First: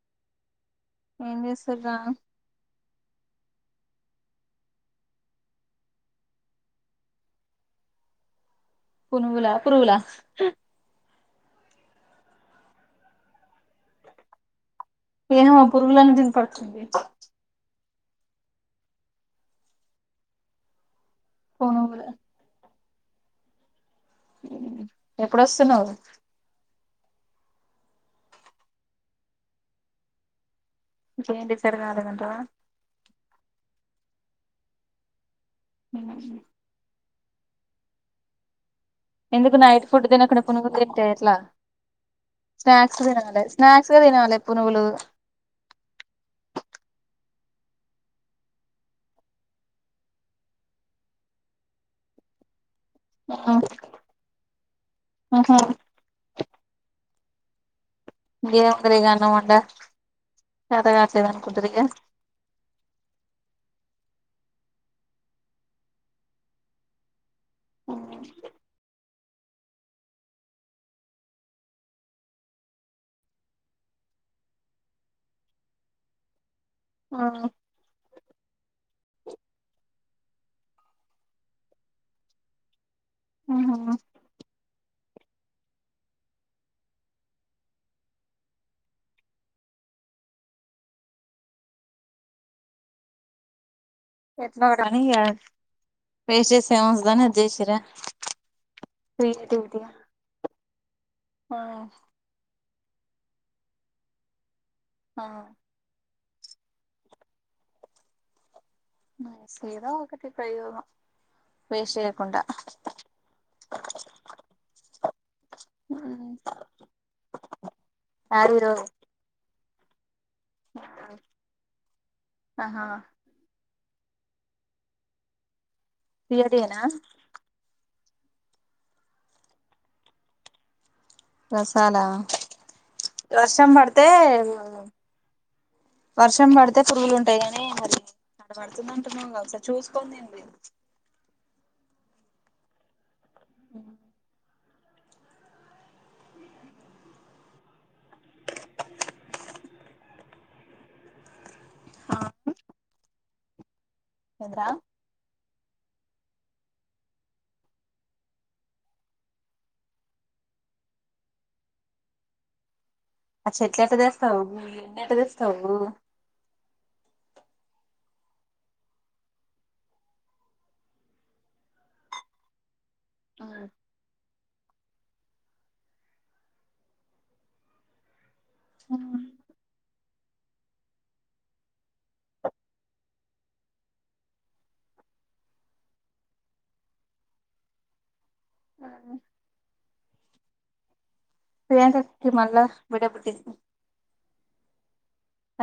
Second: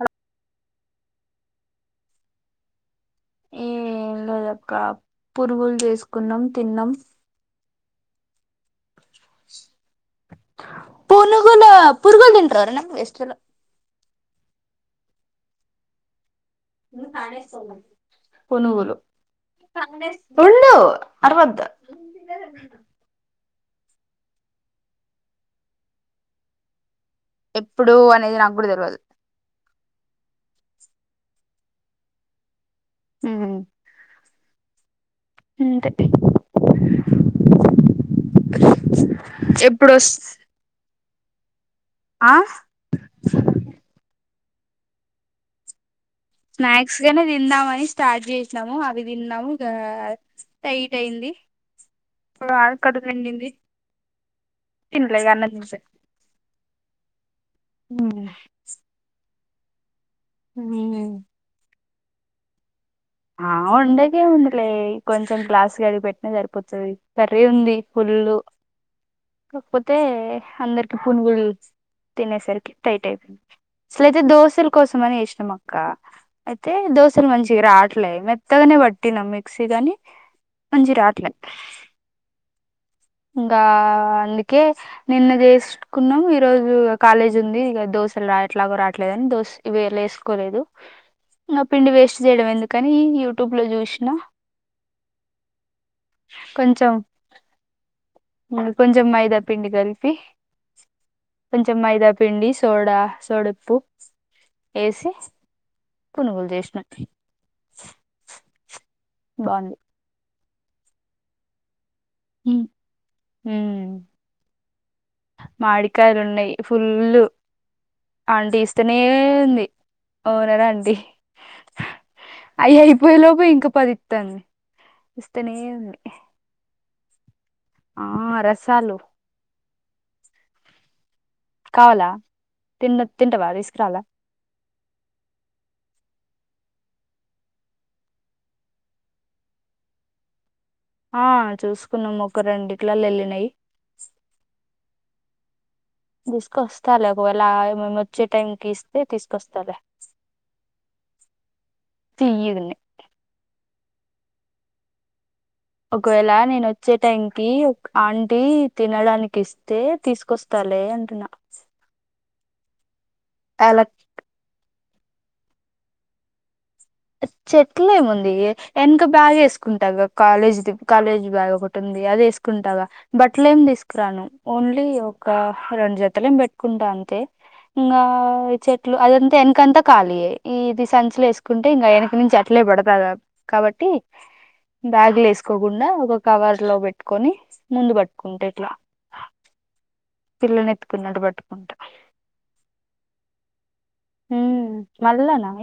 అలో ఏంచేసుర్రా ఏంలేదాక్క పురుగులు చేసుకున్నాం తిన్నాం పునుగులా పురుగులా పూనుగులె పూరుగులు తిన్ట్ర ఏవరన్న వెస్ట్ ఫెలో ఏమో పురుగులని దింపడు పునుగులు వుండు అరవద్ పునుగుల ఎప్పుడోస్తున్నావ్ ఎప్పుడు అనేది నాకు కూడా తెలువాదు ఇంక ఏంటి సర్ కాదనంటవ ఇంతే [unintelligible] ఎందుకు నైట్ ఫుడ్ తినకుండా పునుగు తింటే ఎట్లా ఆ స్నాక్స్ తినాలి స్నాక్స్ తినాలిగ పునుగులు స్నాక్స్ గానే తిందామని స్టార్ట్ చేసినాము అవి తిన్నాము గా టైట్ అయింది కడుపునిండింది తిన్లే ఇగ అన్నాము ఉహు చూసే ఏం ఫ్రీగ అన్నమొన్డా చెతాగాట్లే అనుకుంటూర్రా ఇక ఆ ఉండకే ఉందిలే కొంచెం క్లాస్ కడిగి పెట్టినా సరిపోతది. కర్రీ ఉంది పుల్లు కాకపోతే అందరికి పునుగులు అసలయితే దోశల కోసం అని వేసినాం అక్క. అయితే దోశలు ఆ మంచిగా రా. గే మెత్తగానే పట్టినాం మిక్సీ గని మంచి రాట్లే ఇంకా ఉహు అందుకే. నిన్న చేసుకున్నాం ఈ రోజు కాలేజ్ ఉంది ఇక దోశలు రా ఎట్లాగో రాట్లేదని దోశ ఇ ఆ పిండి వేస్ట్ చేయడం ఎందుని యూట్యూబ్ లో చూసి ఎట్లా ఒకని వేస్ట్ చేస కొంచెం ఏమస్తుందని అది చేసి కొంచెం మైదా పిండి [unintelligible] కలిపి కొంచెం మైదా పిండి సోడా సోడప్పు వేసి ఆ పనుగులు చేసిన అసలు ఎదో ఒకటి ప్రయోగం వేస్ట్ చెయ్యకుండా హమ్ మ్మ్ మాడికాయలు ఉన్నాయి ఫుల్లు శారీ రోజు అంటిస్తనే ఉంది ఒనెలా అండి అవునదండి అవి ఆహా అయిపోయే లోపు ఇంక పది ఇస్త ఇస్తనే తియ్యటియేనా ఆ రసాలుు రసాలా కావాలా తిన్న తింటవా వర్షం తీసుకురాలా పడితే వర్షం పడితే పురుగులు ఉంటాయి గానీ మరిడ పడుతుంది అంటున్నా కస చూసుకోనిండి మీరు ఆ చూసుకున్నాము ఒక రెండిట్లలు వెళ్ళినాయి తీసుకొస్తాలి ఒకవేళ మే వచ్చే టైంకి ఇస్తే తీసుకొస్తాలే తియ్యగున్నాయి ఏదిరా ఒకవేళ నేను వచ్చే టైం కి ఒక ఆంటీ తినడానికి ఇస్తే తీసుకొస్తారు లే అంటున్న [inaudible] ఆ చెట్ల అలా ఎట్ట తెస్తావు ఎన్నిట తెస్తావు చెట్లేముంది వెనక బ్యాగ్ వేసుకుంటా కాలేజ్ కాలేజ్ బ్యాగ్ ఒకటి ఉంది అదే తీసుకుంటాగా బట్టలు ఏమి తీసుకురాను ఓన్లీ ఒక రెండు జతలేం పెట్టుకుంటా అంతే ఇంకా చెట్లు అదంతా వెనకంతాఖాాలీ ఈ ఇది సంచలో వసు ఉంటే ఇంకా వెనక నుంచి అట్లే పడతాద కాబట్టి బ్యాగు్లు వేసుకోకుండా ఒక కవర్ లో పెట్టుకొని ముందు పట్టుకుంటే ఇట్లా మ్ పిల్లనెత్తుకున్నాడు బట్ ప్ర మల్ళ బడబటి హ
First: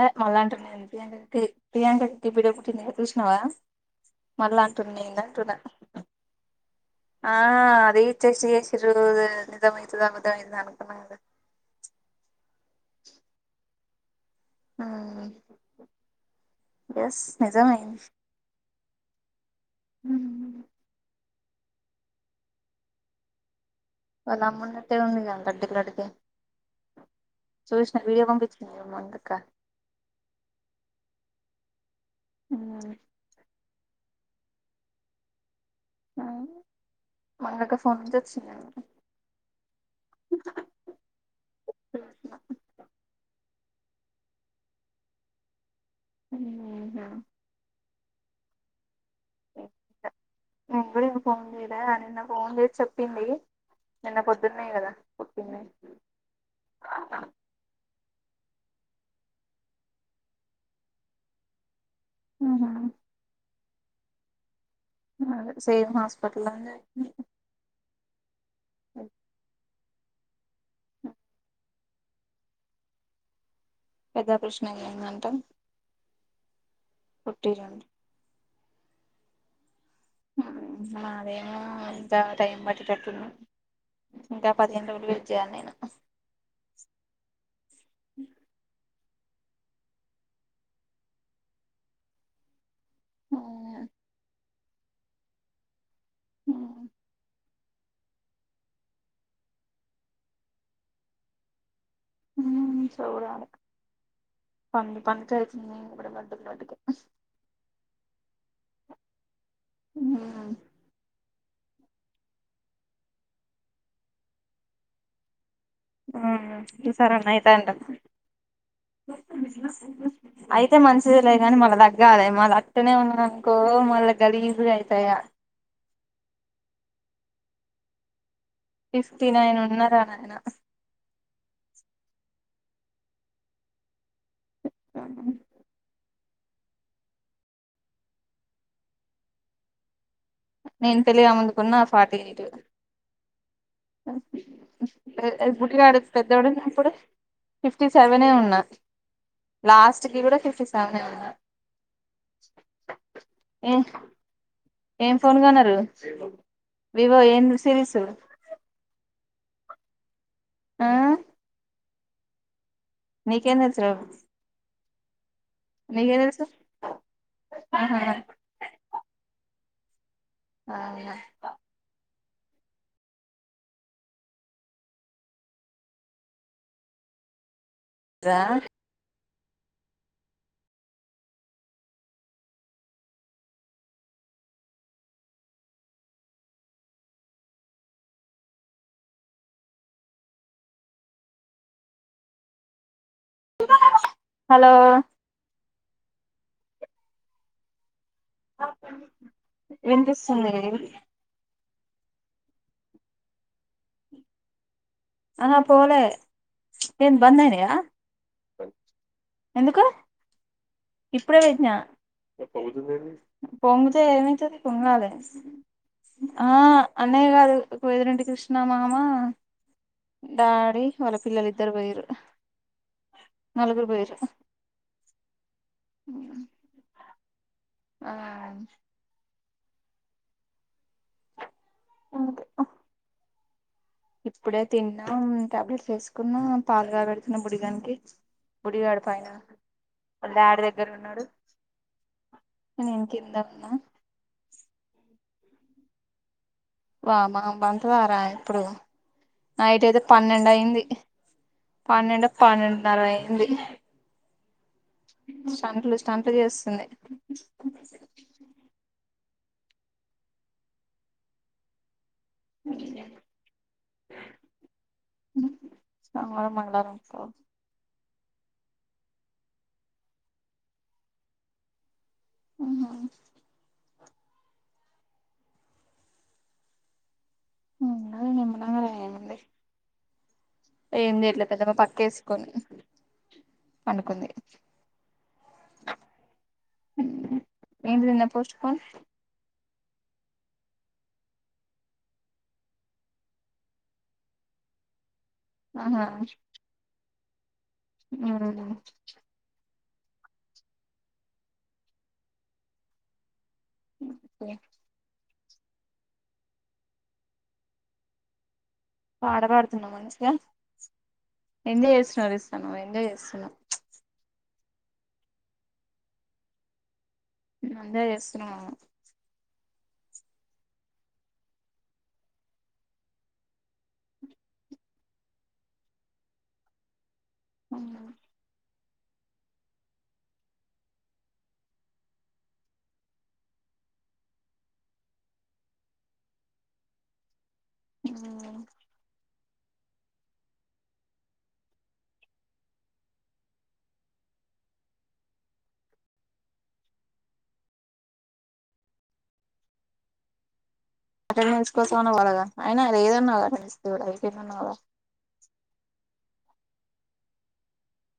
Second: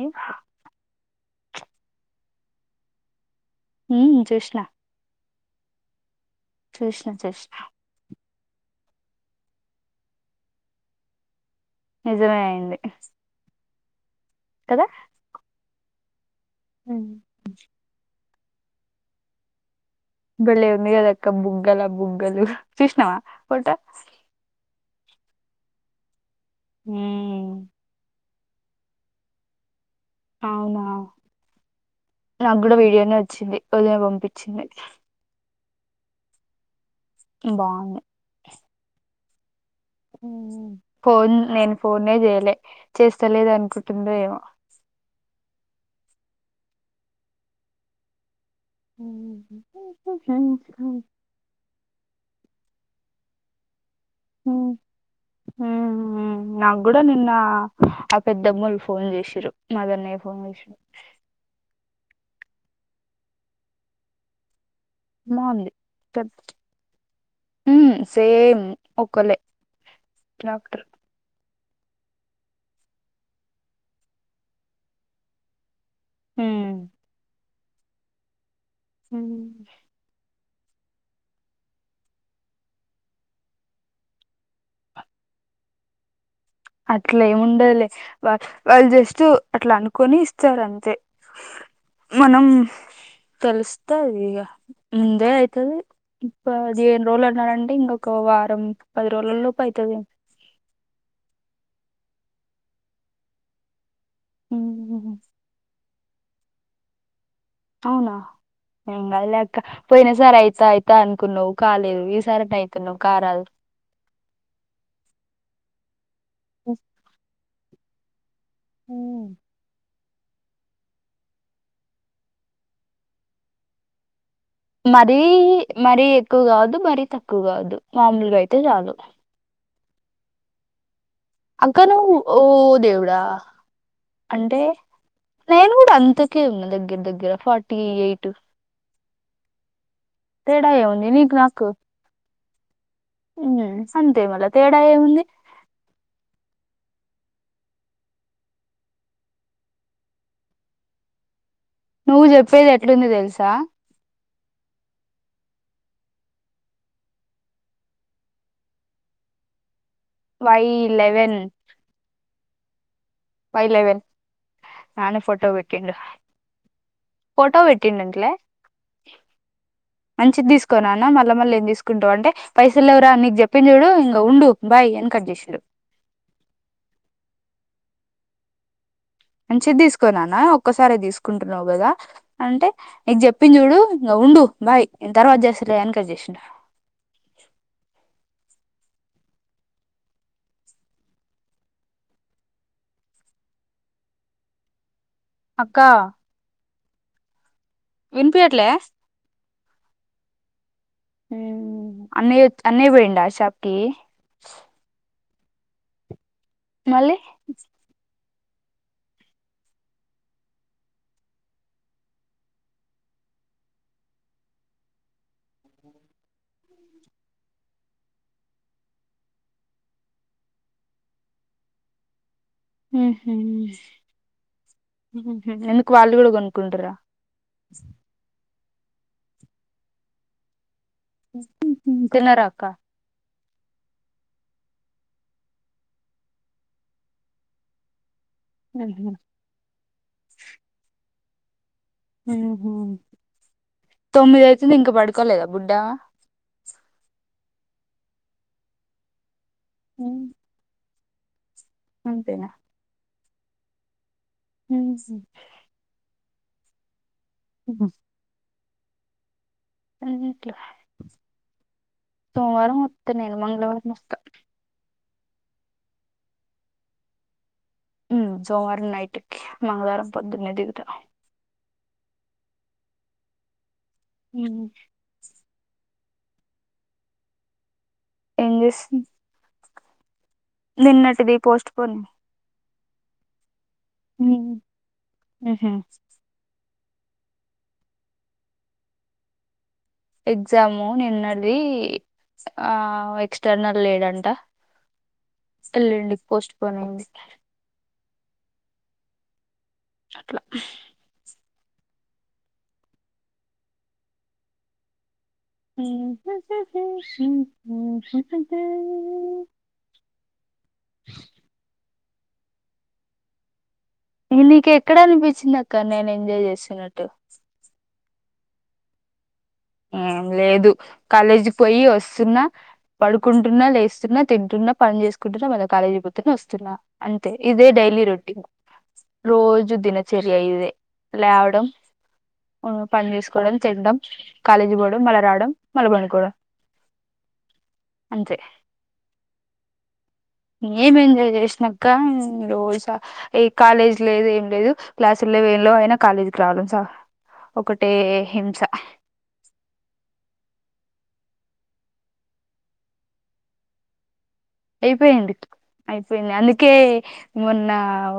అ మళ్లాట్ర న ఎంత ప్రియాంక డిబడ పుట్టింది ఇ చూసినావా ఉమ్, చూసిన మళ్ళా అంటుంది న అంటున్నా చూసిన ఆ చూసిన అది టెస్ట్ చేసిరు నిజమైతాదా అబ్బదమైతదా అనుకున్నా నిజమే అయింది కదా మ్మ్ ఉమ్. ఎస్ నిజామె బళ్ళి ఉంది ఏదక బుంగల బుంగలు చూసినవా ఫోటో వాళ్ళ అమ్మన్నట్టే ఉంది లడ్డకు లడ్డుగా ఉమ్ చూసిన వీడియో పంపి మందుకా అవునా నాకు కూడా ఉమ్. వీడియోనే వచ్చింది ళ పంపించింది మా దకా ఫోన్ బాగుంది నుంచి వచ్చింద ఫోన్ నేను ఫోనే చూసిన చేయలే చేస్తలేద అనుకు తందొ ఏమో హ [inaudible] అ నిన్న ఫోన్ చేసి చెప్పింది నిన్న హ పొద్దున్నే కదా పుట్టింది హ నా కూడాడా నిన్న పెద్దమ్మోలు ఫోన్ చేసిరు మదర్నే ఫోన్ చేసారు ఆ బాగుంది సేమ్ చెప్ హాస్పిటల్ హా సేమ్ ఒకలే పెద్దా ప్రృశ్నందంట హ్మ్ పటిరండి హ మాదేమో ఎంతా టైం పట్టిటట్ ఇంకా పదిహేను రోలు వ చేయను నేను అట్లేమి ఉండదులే వా వాళ్ళు జస్ తు అట్లా అనుకొని ఇస్తరంతే మనం ఉమ్. కల్స్తతాది ఈగ ముందే అయితది ఇప్ప అది అన్నాడ అంటే ఇంకొక వారం పది రోజుల లోపు అయితది ఉ చూడాల పం ఉమ్ పం కరితు మటుకుటుకి అవునా ఇంగా లే అక్క పోయినా సార్ అయితా అయితా అనుకున్నావు్ కాలేదు ఈ సారట్ అయితు నువ్ కారాలు సరే అయితా అడి అయితే మంచిది లే కానీ మళ్ళ తగ్గాలే మల్ల అక్కనే ఉన్నానుకో మళ్ళ గలీజుగా అయితాయి ఇగ మరీ మరీ ఎక్కువ కాదు మర తక్కువ కాదు మామూలుగా అయితే చాలు సిక్స్టీ నైన్ ఉన్నారా నాయన అక్కనూ ఓ దేవుడా అంటే నేను కూడా అంత క్క ఉన్నా దగ్గర దగ్గర ఫార్టీ ఎయిట్ తేడా నేను ఏముంది తెలియ నీకు నాకు ముందుకున్న ఫార్టీ ఎయిట్ అంతే మళ్ళ తేడా ఏముంది గుడిగా ఆడ పెద్దవాడున్న అప్పుడు ఫిఫ్టీ సెవెనే ఉన్నా లాస్ట్ కి కూడా ఫిఫ్టీ సెవెన్ ఉన్నా నువ్వు చెప్పేది ఎట్లుంది తెలుసా ఏ ఏం ఫోన్ కొన్నారు వివో ఏం సిరీస్ వై ఆ లెవెన్ నకందచ్చ ర ఆను ఫోటో పెట్టిండు ఫోటో ఆహా పెటిడింటలే మంచిది తీసుకోని నాన్న అవునా మళ్ళీ మళ్ళీ ఏం తీసుకుంటావు అంటే పైసలు ఎవరా నీకు చెప్పిన చూడు ఇంక ఉండు బాయ్ ఎని కట్ చేసాడు రా మని చెది తీసుకోన్నానా ఒక్కసారి తీసుకుంటున్నావు కదా అంటే నీకు చెప్పి చూడు ఉండు బాయ్ తర్వాత చేస్తలే ఎనకర్ చేసినా అ హలో అక్క వినిపియాట్లే విపిస్తుంది అన్న అన్నయ పోడా షాప్కి అనా పోలే ఏన్ బందేనయ ఎందుకు ఇప్పుడే విజా పొంగుతే ఏమైతుంది పొంగాలి ఆ అన్నయ్య కాదు ఒక వదుంటిడి కృష్ణమా అమా డాడి వాళ్ళ పిల్లలు ఇద్దరు వయరు హ్మ్మ్ ఎందుకు వాళ్ళు కూడా కొనుకుంటరా ఆ తిినరాకా ఇప్పుడే తిన్నా ట్యాబ్లెట్స్ వేసుకున్నా పాలుగాబడుతున్నా బుడిగానికి గుడివాడ పైనళ ఆడ దగ్గర ఉన్నాడు హ నేను కింద ఉన్నా తొమ్మిది అయితుంది ఇంకా పడుకోలేదా బుడ్డా బబ బంతదారా ఇప్పుడు నైట్ అయితే పన్నెండు అయింది పన్నెంండ అంతేనా పన్నెండున్నరవై అయింది స్టంట్లు స్టంట్లు చేస్తుంది ఉ అ సోమవారం వొత్త నను మంగళవారం నస్క సోమవారం మంగళవారం ఉ సోమవారం నైట్కి మంగళవారం పొద్దున్నే దిగుత ఆహ ఉ ఏం నిమ్మలంగా చేసింది ఏముంది ఏం చేయట్లే పోస్ట్ పెద్దమ్మ పోన్ పక్కేసుకొని హా ఏంటిన్న పోస్ట్ ఫన్ ఎగ్జాము నిన్నది ఆ ఎక్స్టర్నల్ లేడ్ంట వెల్లండి పోస్ట్ పోన్ అయింది అ అట్లా ఓకే [inaudible] పాట పాడుతున్నాం అనిషగా ఎం్ చేస అాం ఎజా్ చేసన్నా నీక ఎక్కడ అనిపించిందిక్క నేను ఎంజాయ్ చేస్తున్నట్టు అందా చేసిన ఆ లేదు కాలేజీ పోయి వస్తున్నా పడుకుంటున్నా లేస్తున్నా తింటున్నా పని చేసుకుంటున్నా మళ్ళ కాలేజీ పోతేనే వస్తున్నా అంతే ఇదే డైలీ రొటీన్ రోజు దినచర్యయిదే లేవడం పని చేసుకోవడం చేద్దాం కాాలేజీ బోడు మలరాడు మలబణికూడు అంచే ఏం ఎంజాయ్ చేసినాక రోజా ఏ కాలేజ్ లేదు ఏం లేదు క్లాసులు ఇలవేన్ లో అయినా కాలేజీకి రావాలం ఒకటే హింస అటెండెన్స్ కోసం అన్న వాళగా అయినా లేదన్నా అ అయిపోయిడి అయిపోయింది అందుకే మొన్న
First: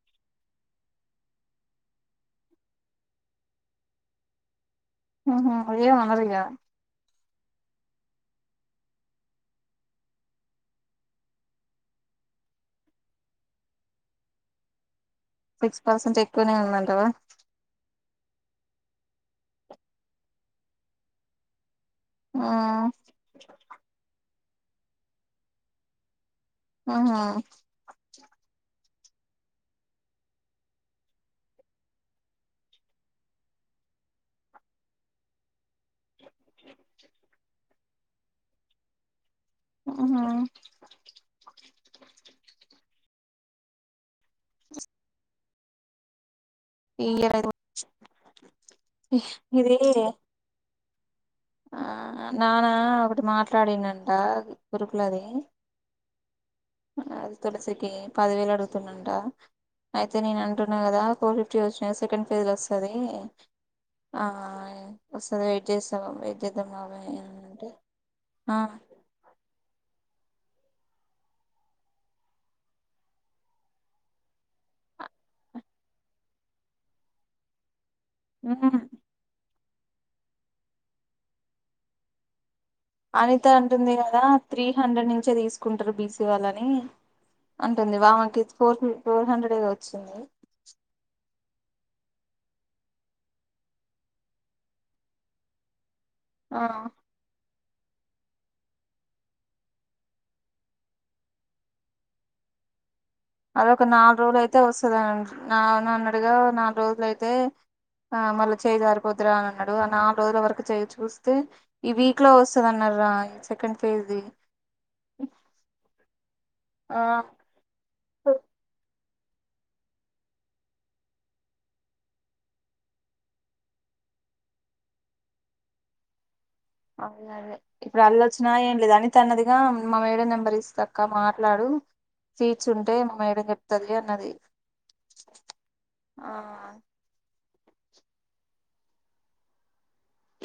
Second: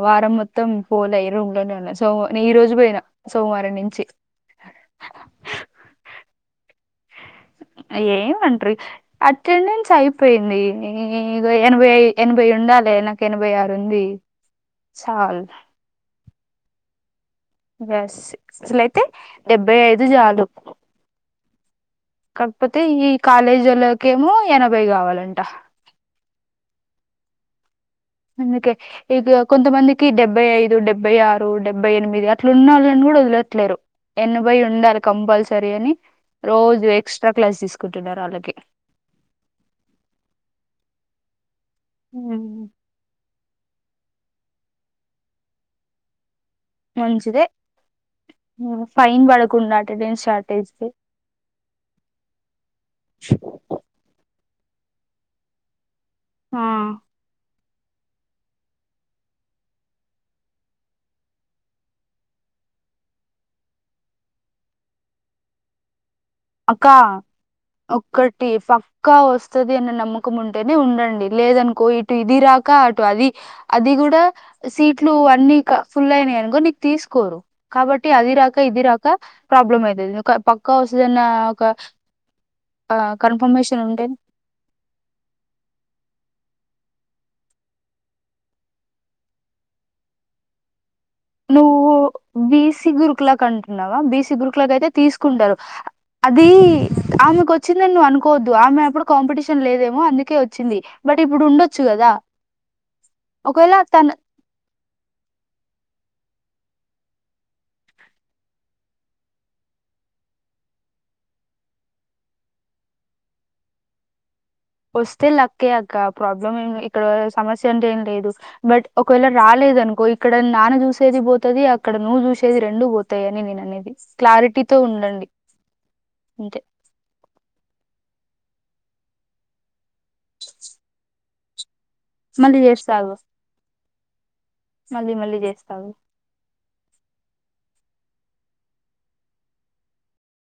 వారం మొత్తం పోలే రూమ్ లోనే ఉన్నాయి సో ఈరు రోజు పోయిన సోమవారం నుంచి ఏ అనరిగా ఏమంటారు అటెండెన్స్ అయిపోయింది ఇ ఎనభై ఎనభై లేకి ఎనభై ఆరుంది సిక్స్ పర్సెంట్ ఎక్కువనే ఉందండవా ఎస్ అసలయితే డెబ్బై ఐదు జాలు కాకపోతే ఉమ్ ఈ కాలేజీలోకేమో ఎనభై కావాలంట అవునా అందుకే ఇక కొంతమందికి డెబ్బై ఐదు డెబ్బై ఆరు డెబ్బై ఎనిమిది అట్ల ఉన్నోళ్ళని కూడా వదిలట్లేరు. ఎనభై ఉండాలి కంపల్సరీ అని రోజు ఎక్స్ట్రా క్లాస్ తీసుకుంటున్నారాళ్ళకి. అవునా అ [inaudible] ఈ ఇయర్ మంచిదే అయితే ఫైన్ పడకుండా ఇది అటెండెన్స్ షార్టేజ్ కి ఆ నాన్న ఒకటి మాట్లాడినంట గురుకులది. తులసికి పదివేలు అడుగుతున్నంట. అయితే నేను అంటున్నా కదా ఫోర్ ఫిఫ్టీ వచ్చినాయి సెకండ్ ఫేస్ ల వస్తది ఆ వస్తది వెయిట్ చేస్తానం వెయి అక్క ఒక్కటి ఆ పక్కా వస్తది అన్న నమ్మక కం ఉంటేనే ఉండండి లేదనుకో ఇటు ఇది రాక అటు అది అది కూడా సీట్లు అన్నీ ఫుల్ అయినాయనుకో నీకు తీసుకోరు. కాబట్టి అది రాక ఉమ్ ఇది రాక ప్రాబ్లం అయితది ఒక పక్కా వస్తదన్నా ఒక ఆ అనిత కన్ఫర్మేషన్ అంటుంది ఉంటే కదా త్రీ హండ్రెడ్ నుంచే తీసుకుంటరు బీసీ వాళ్ళని. అంటుంది వామకి ఫోర్ ఫోర్ హండ్రెడ్గా వచ్చింది. నువ్వు బీసీ గురుకులాకి అంటున్నావా బీసీ గురుకులాక అయితే తీసుకుంటరు. అది ఆ ఆమెకు వచ్ చ్చిందని నువ్వు అనుకోవద్దు ఆమె అప్పుడు కాంపిటీషన్ లేదేమో అందుకే వచ్చింది బట్ ఇప్పుడు ఉండొచ్చు కదా. అద ఒకవేళ ఒక తను నాలుగు రోలు అయితే వస్తుందండి నాన్న అన్నడుగా నాలుగు రోజులు అయితే ఆ మళ్ళీ చేయ జారిపోతురా అని అన్నాడు ఆ నాలు రోజుల వరకు చేయి చూస్తే ఈ వీక్ లో వస్తది అన్న ర్రా సెకండ్ ఫేజ్ది వస్తే లక్కేయక్క ప్రాబ్లం ఆ ఇక్కడ సమస్య అంటే ఏం లేదు బట్ ఒకవేళ రాలేదనుకో ఇక్కడ నాన్న చూసేది పోతది అక్కడ నువ్వు చూసేది రెండు పోతాయి అని నేననేది. క్లారిటీతో ఉండండి అంతే అదే అదే ఇప్పుడు అల్లొచ్చినా ఏం లేదు అనితన్నదిగా మా మేడ నెంబర్ ఇస్తాక్క మా ట్లాడు మళ్ళీ సీట్స్ చేస్తా ఉంటే మా ఆగు మేడం చెప్తది అన్నది. మళ్ళీ మళ్ళీ చేస్తా ఆగు ఆ